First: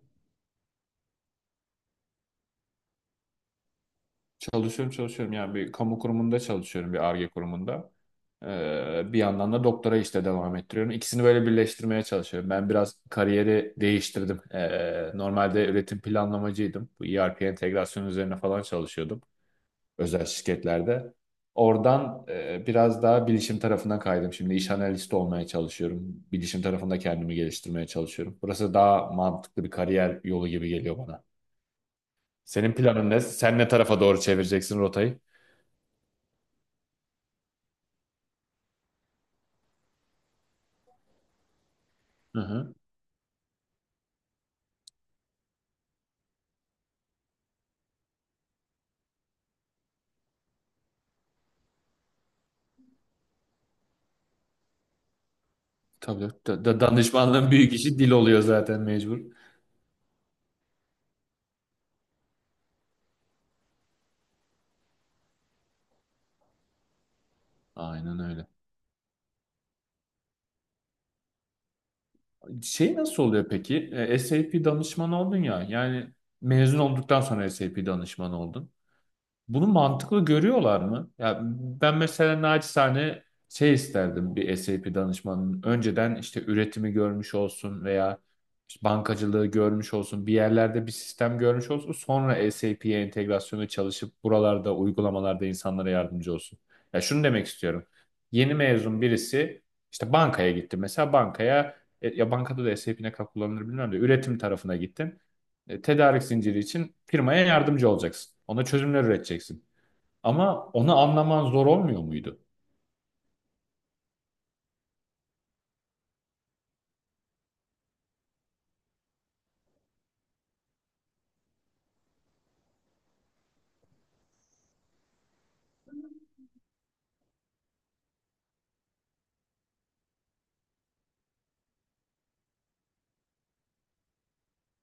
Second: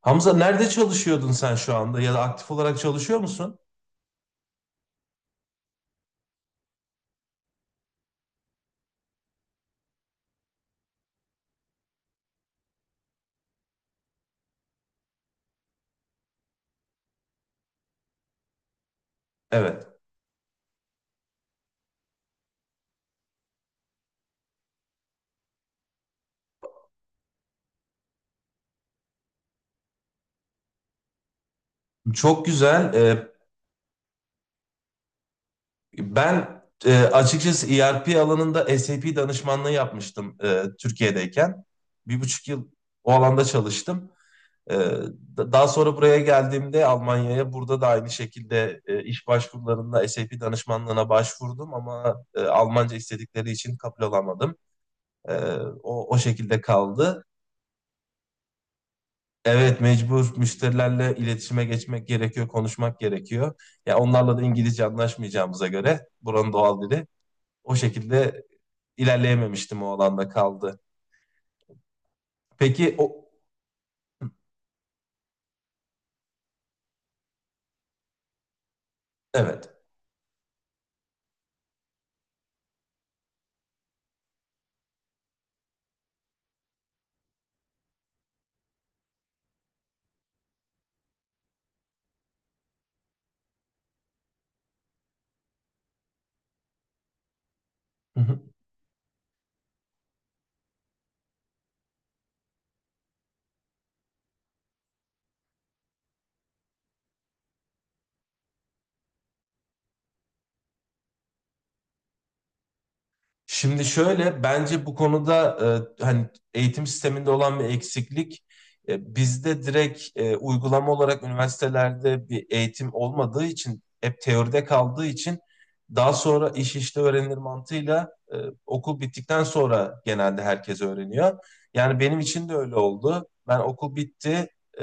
Hamza nerede çalışıyordun sen şu anda ya da aktif olarak çalışıyor musun? Çalışıyorum çalışıyorum yani bir kamu kurumunda çalışıyorum bir Ar-Ge kurumunda. Bir yandan da doktora işte devam ettiriyorum. İkisini böyle birleştirmeye çalışıyorum. Ben biraz kariyeri değiştirdim. Normalde üretim planlamacıydım. Bu ERP entegrasyon üzerine falan çalışıyordum Evet. özel şirketlerde. Oradan biraz daha bilişim tarafına kaydım. Şimdi iş analisti olmaya çalışıyorum. Bilişim tarafında kendimi geliştirmeye çalışıyorum. Burası daha mantıklı bir kariyer yolu gibi geliyor bana. Çok Senin güzel. planın ne? Ee, Sen ne tarafa doğru çevireceksin rotayı? ben açıkçası ERP alanında SAP danışmanlığı yapmıştım Türkiye'deyken. Bir Hı buçuk yıl hı. o alanda çalıştım. Ee, daha sonra buraya geldiğimde Almanya'ya burada da aynı şekilde iş başvurularında SAP danışmanlığına başvurdum ama Almanca istedikleri için kabul olamadım. Ee, o Tabii şekilde kaldı. danışmanlığın büyük işi dil oluyor zaten mecbur. Evet, mecbur müşterilerle iletişime geçmek gerekiyor, konuşmak gerekiyor. Ya onlarla da İngilizce anlaşmayacağımıza göre buranın doğal dili o Aynen şekilde öyle. ilerleyememiştim, o alanda kaldı. Peki Şey nasıl o oluyor peki? SAP danışmanı oldun ya. Yani mezun olduktan sonra SAP danışmanı oldun. Bunu Evet. mantıklı görüyorlar mı? Ya ben mesela naçizane şey isterdim bir SAP danışmanının. Önceden işte üretimi görmüş olsun veya işte bankacılığı görmüş olsun, bir yerlerde bir sistem görmüş olsun. Sonra SAP'ye entegrasyonu çalışıp buralarda uygulamalarda insanlara yardımcı olsun. Ya şunu demek istiyorum. Yeni mezun birisi işte bankaya gitti. Mesela bankaya ya bankada da SAP ne kadar kullanılır bilmiyorum da üretim tarafına gittin. Tedarik zinciri için firmaya yardımcı olacaksın. Ona çözümler üreteceksin. Ama onu anlaman zor olmuyor muydu? Şimdi şöyle bence bu konuda hani eğitim sisteminde olan bir eksiklik, bizde direkt uygulama olarak üniversitelerde bir eğitim olmadığı için hep teoride kaldığı için daha sonra iş işte öğrenilir mantığıyla okul bittikten sonra genelde herkes öğreniyor. Yani benim için de öyle oldu. Ben okul bitti. e,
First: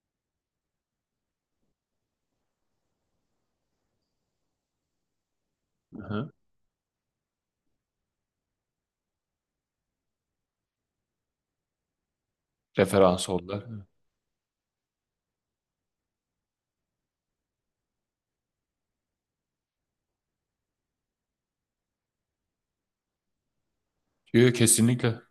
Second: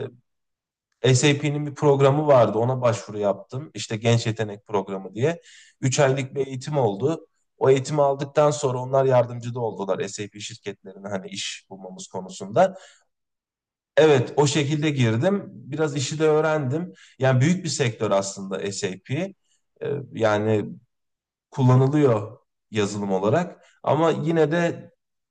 SAP'nin bir programı vardı. Ona başvuru yaptım. İşte genç yetenek programı diye. üç Aha. aylık bir eğitim oldu. O eğitimi aldıktan sonra onlar yardımcı da oldular SAP şirketlerine hani iş bulmamız konusunda. Referans oldular. Evet, o şekilde girdim. Biraz işi de öğrendim. Yani büyük bir sektör aslında SAP. Yani kullanılıyor yazılım olarak. Ama yine Diyor de kesinlikle.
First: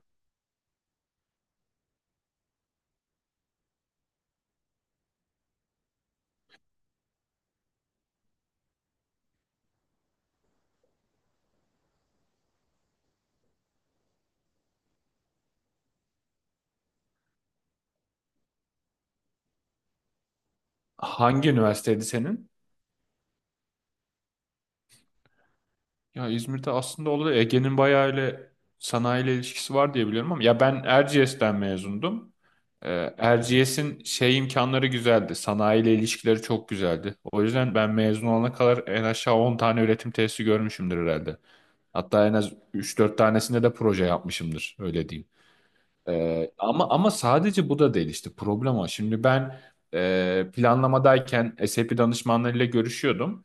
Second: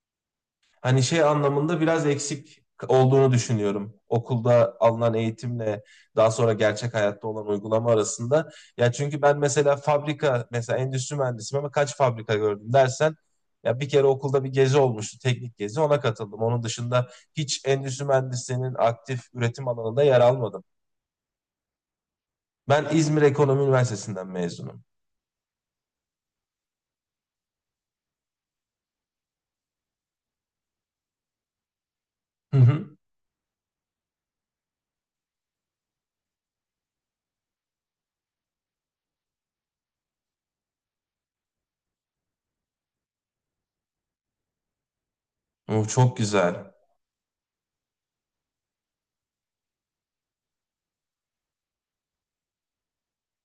hani şey anlamında biraz eksik olduğunu düşünüyorum. Okulda alınan eğitimle daha sonra gerçek hayatta olan uygulama arasında. Ya çünkü ben mesela fabrika, mesela endüstri mühendisiyim ama kaç fabrika gördüm dersen ya bir kere okulda bir gezi olmuştu, teknik gezi, ona katıldım. Onun dışında hiç endüstri mühendisliğinin aktif üretim alanında yer almadım. Hangi üniversiteydi senin? Ben İzmir Ekonomi Üniversitesi'nden mezunum. Ya İzmir'de aslında oldu. Ege'nin bayağı ile sanayiyle ilişkisi var diye biliyorum ama ya ben Erciyes'ten mezundum. Hı hı. Erciyes'in şey imkanları güzeldi. Sanayiyle ilişkileri çok güzeldi. O yüzden ben mezun olana kadar en aşağı 10 tane üretim tesisi görmüşümdür herhalde. Hatta en az üç dört tanesinde de proje yapmışımdır. Öyle diyeyim. O çok güzel. Ama sadece bu da değil işte problem o. Şimdi ben planlamadayken SAP danışmanlarıyla görüşüyordum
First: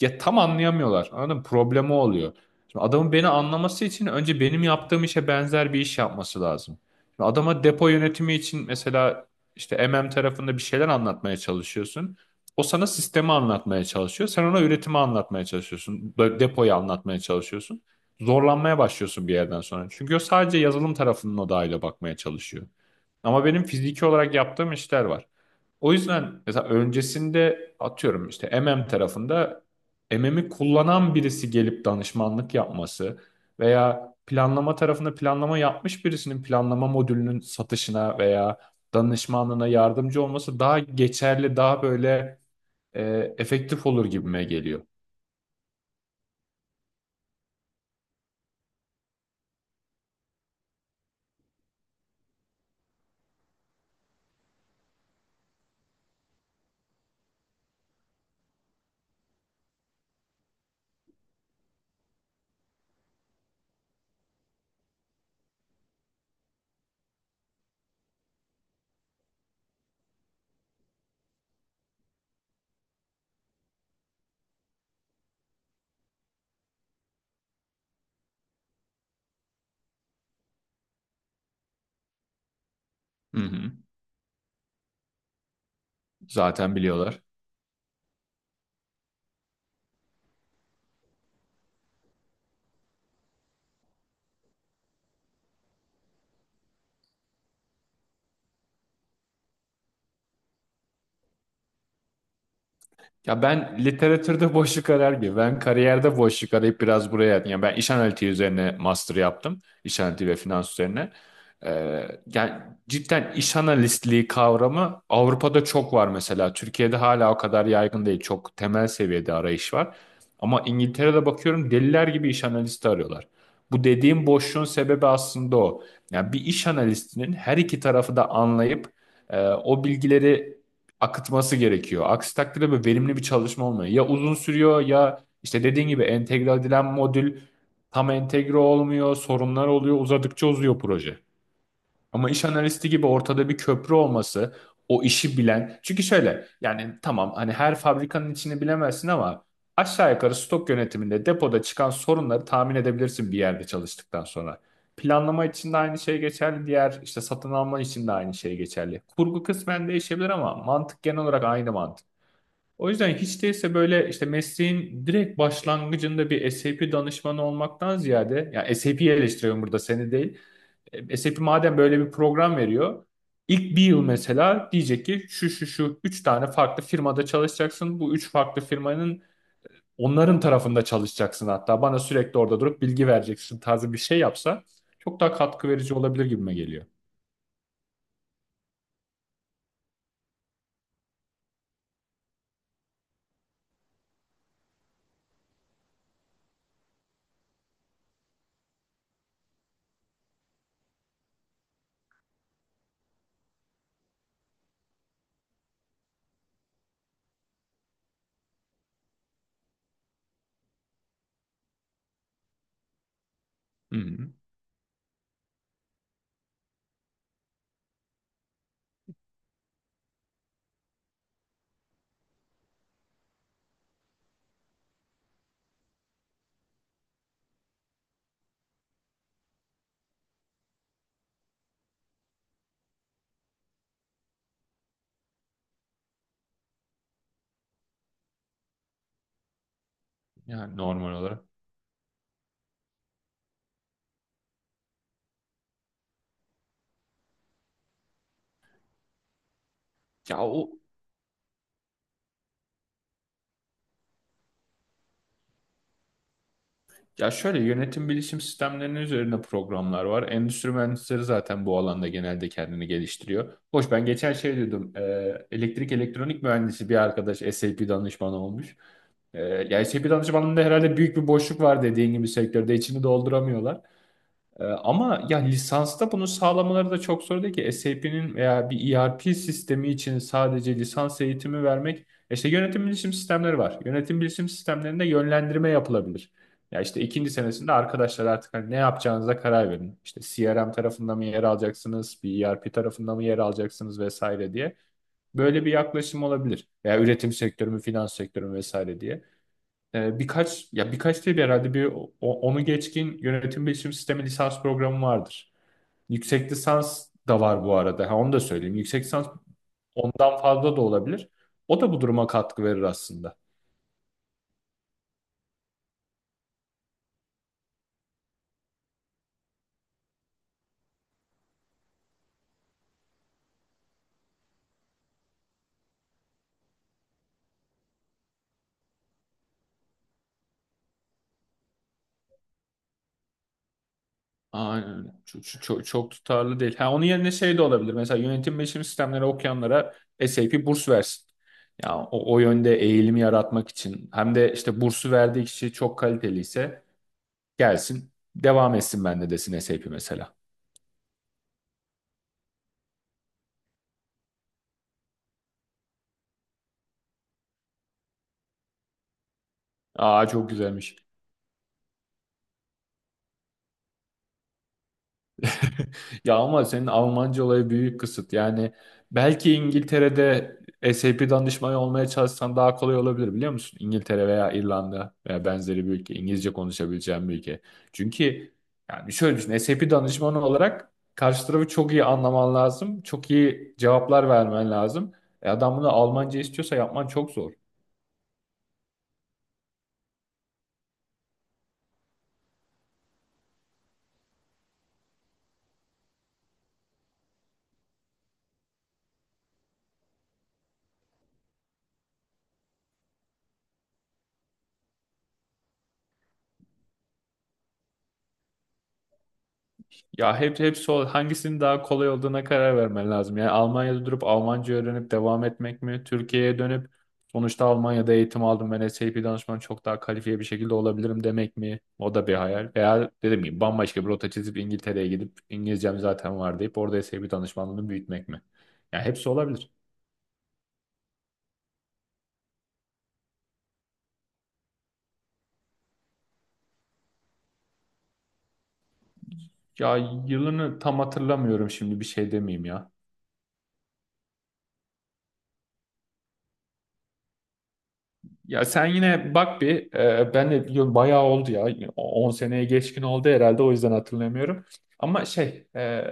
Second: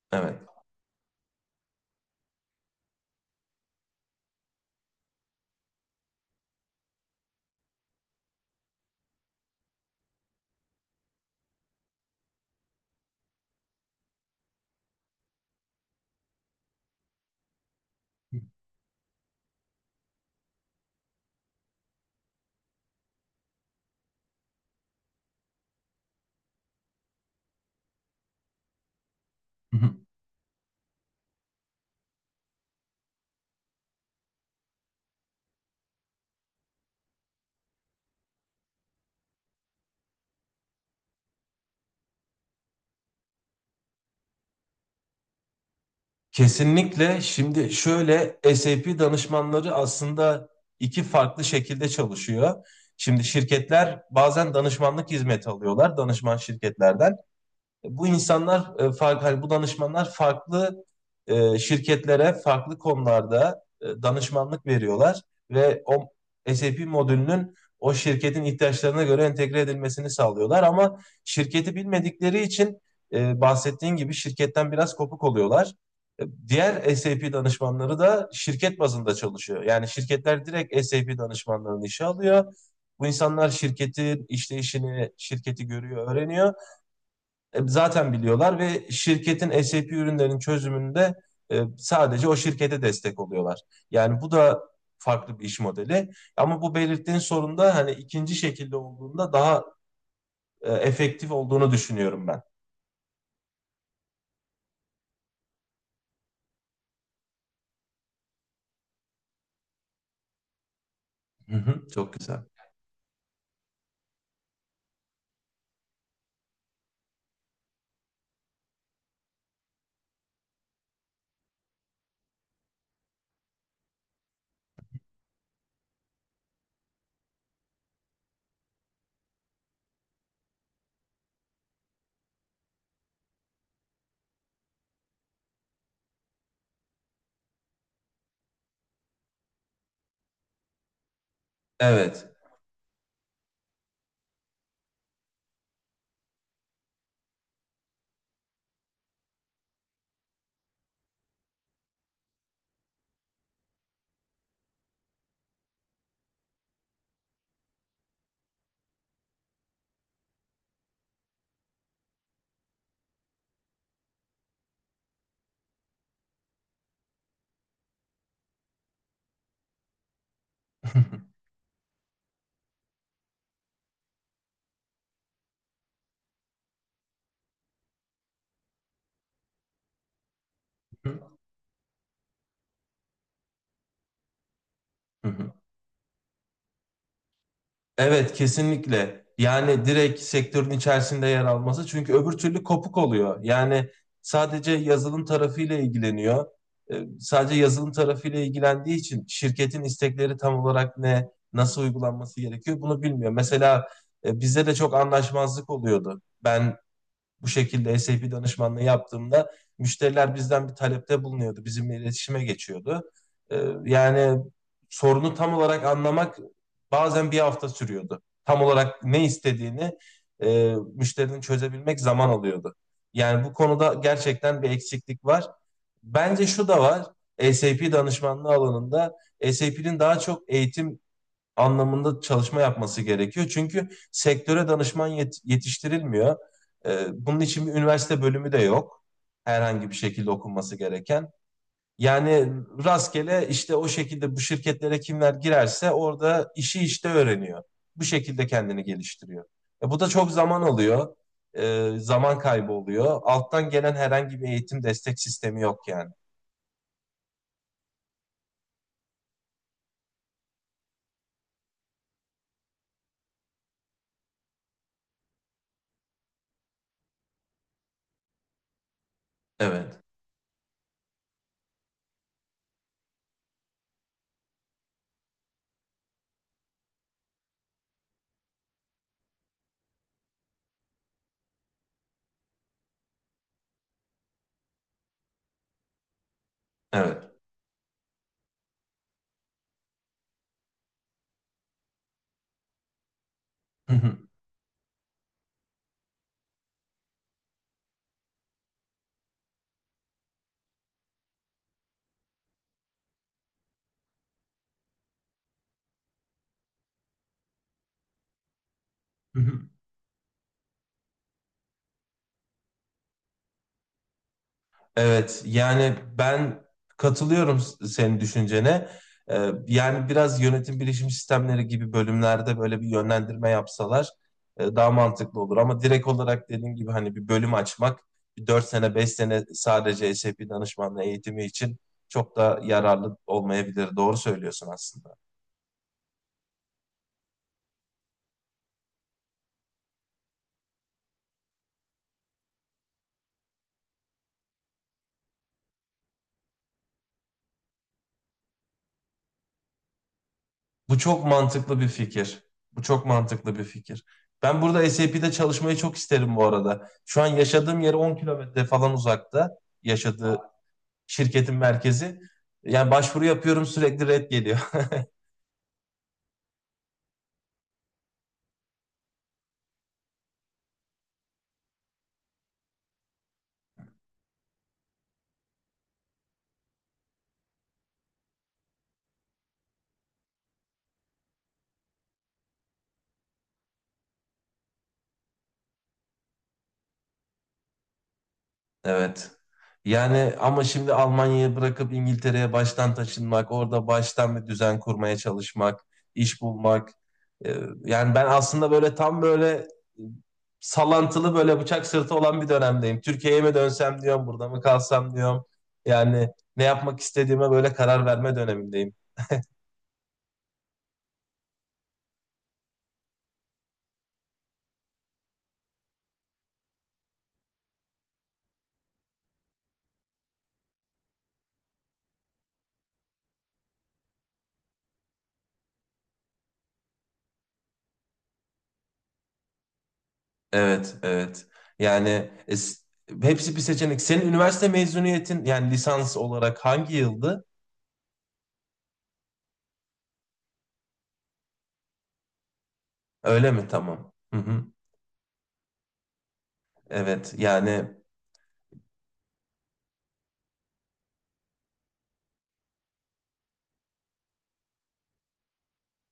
ya tam Evet. anlayamıyorlar. Anladın mı? Problemi oluyor. Şimdi adamın beni anlaması için önce benim yaptığım işe benzer bir iş yapması lazım. Şimdi adama depo yönetimi için mesela işte MM tarafında bir şeyler anlatmaya çalışıyorsun. O sana sistemi anlatmaya çalışıyor. Sen ona üretimi anlatmaya çalışıyorsun. Böyle depoyu anlatmaya çalışıyorsun. Zorlanmaya başlıyorsun bir yerden sonra. Çünkü o sadece yazılım tarafının odağıyla bakmaya çalışıyor. Ama benim fiziki olarak yaptığım işler var. O yüzden mesela öncesinde atıyorum işte MM tarafında Hı hı. MM'i kullanan birisi gelip danışmanlık yapması veya planlama tarafında planlama yapmış birisinin planlama modülünün satışına veya danışmanlığına yardımcı olması daha geçerli, daha böyle efektif olur gibime geliyor. Kesinlikle. Şimdi şöyle SAP danışmanları aslında iki farklı şekilde çalışıyor. Şimdi şirketler bazen danışmanlık hizmeti alıyorlar danışman şirketlerden, bu insanlar farklı, hani bu danışmanlar farklı şirketlere farklı konularda danışmanlık veriyorlar ve o SAP modülünün o şirketin ihtiyaçlarına göre entegre edilmesini sağlıyorlar, ama şirketi bilmedikleri için bahsettiğin gibi şirketten biraz kopuk oluyorlar. Diğer SAP danışmanları da şirket bazında çalışıyor. Yani şirketler direkt SAP danışmanlarını işe alıyor. Bu Hı insanlar hı. şirketin işleyişini, şirketi görüyor, öğreniyor, Zaten biliyorlar. Zaten biliyorlar ve şirketin SAP ürünlerinin çözümünde sadece o şirkete destek oluyorlar. Yani bu da farklı bir iş modeli. Ama bu belirttiğin sorun da hani ikinci şekilde olduğunda daha efektif olduğunu düşünüyorum ben. Ya ben literatürde boşluk arar gibi. Ben kariyerde boşluk arayıp biraz buraya... Yani ben iş analitiği üzerine master yaptım. İş analitiği ve finans üzerine. Hı hı, Ee, çok güzel. yani cidden iş analistliği kavramı Avrupa'da çok var mesela. Türkiye'de hala o kadar yaygın değil. Çok temel seviyede arayış var. Ama İngiltere'de bakıyorum deliler gibi iş analisti arıyorlar. Bu dediğim boşluğun sebebi aslında o. Yani bir iş analistinin her iki tarafı da anlayıp o bilgileri akıtması gerekiyor. Aksi takdirde böyle verimli bir çalışma olmuyor. Ya uzun sürüyor ya işte dediğin gibi entegre edilen modül tam entegre olmuyor, sorunlar oluyor, uzadıkça uzuyor proje. Ama Evet. iş analisti gibi ortada bir köprü olması, o işi bilen. Çünkü şöyle yani tamam hani her fabrikanın içini bilemezsin ama aşağı yukarı stok yönetiminde depoda çıkan sorunları tahmin edebilirsin bir yerde çalıştıktan sonra. Planlama için de aynı şey geçerli, diğer işte satın alma için de aynı şey geçerli. Kurgu kısmen değişebilir ama mantık genel olarak aynı mantık. O yüzden hiç değilse böyle işte mesleğin direkt başlangıcında bir SAP danışmanı olmaktan ziyade, yani SAP'yi eleştiriyorum burada seni değil. SAP madem böyle bir program veriyor, ilk bir yıl mesela diyecek ki şu şu şu üç tane farklı firmada çalışacaksın. Bu üç farklı firmanın onların tarafında çalışacaksın hatta. Bana sürekli orada durup bilgi vereceksin tarzı bir şey yapsa çok Hı daha hı. katkı verici olabilir gibime geliyor. Evet, kesinlikle. Yani direkt sektörün içerisinde yer alması. Çünkü öbür türlü kopuk oluyor. Yani sadece yazılım tarafıyla ilgileniyor. Sadece yazılım tarafıyla ilgilendiği için şirketin istekleri tam olarak ne, nasıl uygulanması gerekiyor bunu bilmiyor. Mesela bizde de çok anlaşmazlık oluyordu. Ben bu şekilde SAP danışmanlığı yaptığımda müşteriler bizden bir talepte bulunuyordu. Bizimle iletişime geçiyordu. Ee, Hı hı. yani sorunu tam olarak anlamak bazen bir hafta sürüyordu. Tam olarak ne istediğini, müşterinin çözebilmek zaman alıyordu. Yani bu konuda gerçekten bir eksiklik var. Bence şu da var. SAP danışmanlığı alanında SAP'nin daha çok eğitim anlamında çalışma yapması gerekiyor. Çünkü sektöre danışman yetiştirilmiyor. Bunun için bir üniversite bölümü de yok. Herhangi bir şekilde okunması Yani normal gereken. olarak. Yani rastgele işte o şekilde bu şirketlere kimler girerse orada işi işte öğreniyor. Bu şekilde kendini geliştiriyor. Bu da çok Ya zaman o alıyor. Zaman kaybı oluyor. Alttan gelen herhangi bir eğitim destek sistemi yok yani. Ya şöyle yönetim bilişim sistemlerinin üzerine programlar var. Endüstri mühendisleri zaten bu alanda genelde kendini geliştiriyor. Hoş ben geçen şey dedim. Elektrik elektronik mühendisi bir arkadaş SAP danışmanı olmuş. Ya Evet, SAP danışmanlığında herhalde büyük bir boşluk var dediğin gibi sektörde içini dolduramıyorlar. Ama ya lisansta bunu sağlamaları da çok zor değil ki. SAP'nin veya bir ERP sistemi için sadece lisans eğitimi vermek. İşte yönetim bilişim sistemleri var. Yönetim bilişim sistemlerinde yönlendirme yapılabilir. Ya işte evet. ikinci senesinde arkadaşlar artık hani ne yapacağınıza karar verin. İşte CRM tarafında mı yer alacaksınız, bir ERP tarafında mı yer alacaksınız vesaire diye. Böyle bir yaklaşım olabilir. Veya üretim sektörü mü, finans sektörü mü vesaire diye birkaç ya birkaç değil herhalde bir onu geçkin yönetim bilişim sistemi lisans programı vardır. Yüksek lisans da var bu arada. Ha, onu da söyleyeyim. Yüksek lisans ondan fazla da olabilir. O da bu duruma katkı verir aslında. Evet, yani ben katılıyorum senin düşüncene. Yani biraz yönetim bilişim sistemleri gibi bölümlerde böyle bir yönlendirme yapsalar daha mantıklı olur. Ama direkt olarak dediğim gibi hani bir bölüm açmak, bir 4 sene 5 sene sadece SAP danışmanlığı eğitimi için çok da yararlı olmayabilir. Doğru söylüyorsun Aynen öyle. aslında. Çok, çok, çok tutarlı değil. Ha, onun yerine şey de olabilir. Mesela yönetim bilişim sistemleri okuyanlara SAP burs versin. Ya o, o yönde eğilimi yaratmak için hem de işte bursu verdiği kişi çok kaliteliyse gelsin devam etsin bende desin SAP mesela. Bu çok mantıklı bir fikir. Bu çok mantıklı bir fikir. Ben burada SAP'de çalışmayı çok isterim bu arada. Şu an yaşadığım yere 10 kilometre falan uzakta Aa yaşadığı çok güzelmiş. şirketin merkezi. Yani başvuru yapıyorum, sürekli red geliyor. Ya ama senin Almanca olayı büyük kısıt. Yani belki İngiltere'de SAP danışmanı olmaya çalışsan daha kolay olabilir biliyor musun? İngiltere veya İrlanda veya benzeri bir ülke. İngilizce konuşabileceğin bir ülke. Çünkü yani şöyle düşün. SAP danışmanı olarak karşı tarafı çok iyi anlaman lazım. Çok iyi cevaplar vermen lazım. E adam bunu Almanca istiyorsa yapman çok zor. Evet. Yani ama şimdi Almanya'yı bırakıp İngiltere'ye baştan taşınmak, orada baştan bir düzen kurmaya çalışmak, iş bulmak. Ee, Yani ben aslında böyle tam böyle salantılı, böyle bıçak sırtı olan bir dönemdeyim. Türkiye'ye mi dönsem diyorum, burada mı kalsam diyorum. Yani ne yapmak istediğime böyle karar verme dönemindeyim. Ya hepsi hangisinin daha kolay olduğuna karar vermen lazım. Yani Almanya'da durup Almanca öğrenip devam etmek mi? Türkiye'ye dönüp sonuçta Almanya'da eğitim aldım ben SAP danışmanı çok daha kalifiye bir şekilde olabilirim demek mi? O da bir hayal. Veya dediğim gibi bambaşka bir rota çizip İngiltere'ye gidip İngilizcem zaten var deyip orada SAP danışmanlığını büyütmek mi? Ya hepsi olabilir. Evet, evet. Yani hepsi bir seçenek. Senin üniversite mezuniyetin, yani lisans olarak hangi yıldı? Ya yılını tam hatırlamıyorum şimdi bir şey demeyeyim ya. Öyle mi? Tamam. Hı hı. Evet. Yani Ya sen yine bak bir ben de biliyorum bayağı oldu ya 10 seneye geçkin oldu herhalde o yüzden hatırlamıyorum. Ama şey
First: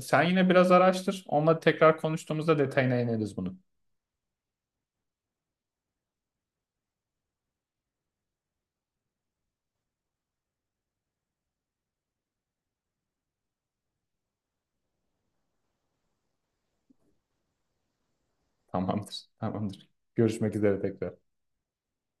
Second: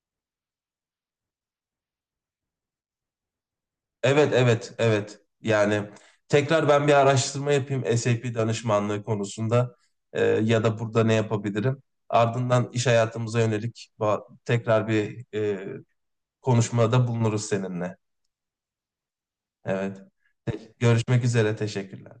sen yine biraz araştır onunla tekrar konuştuğumuzda detayına ineriz bunu. evet, evet, evet. Yani tekrar ben bir araştırma yapayım SAP danışmanlığı konusunda. Ya da burada ne yapabilirim? Ardından iş hayatımıza yönelik tekrar bir konuşmada bulunuruz seninle. Tamamdır tamamdır. Evet. Görüşmek üzere tekrar. Görüşmek üzere. Teşekkürler.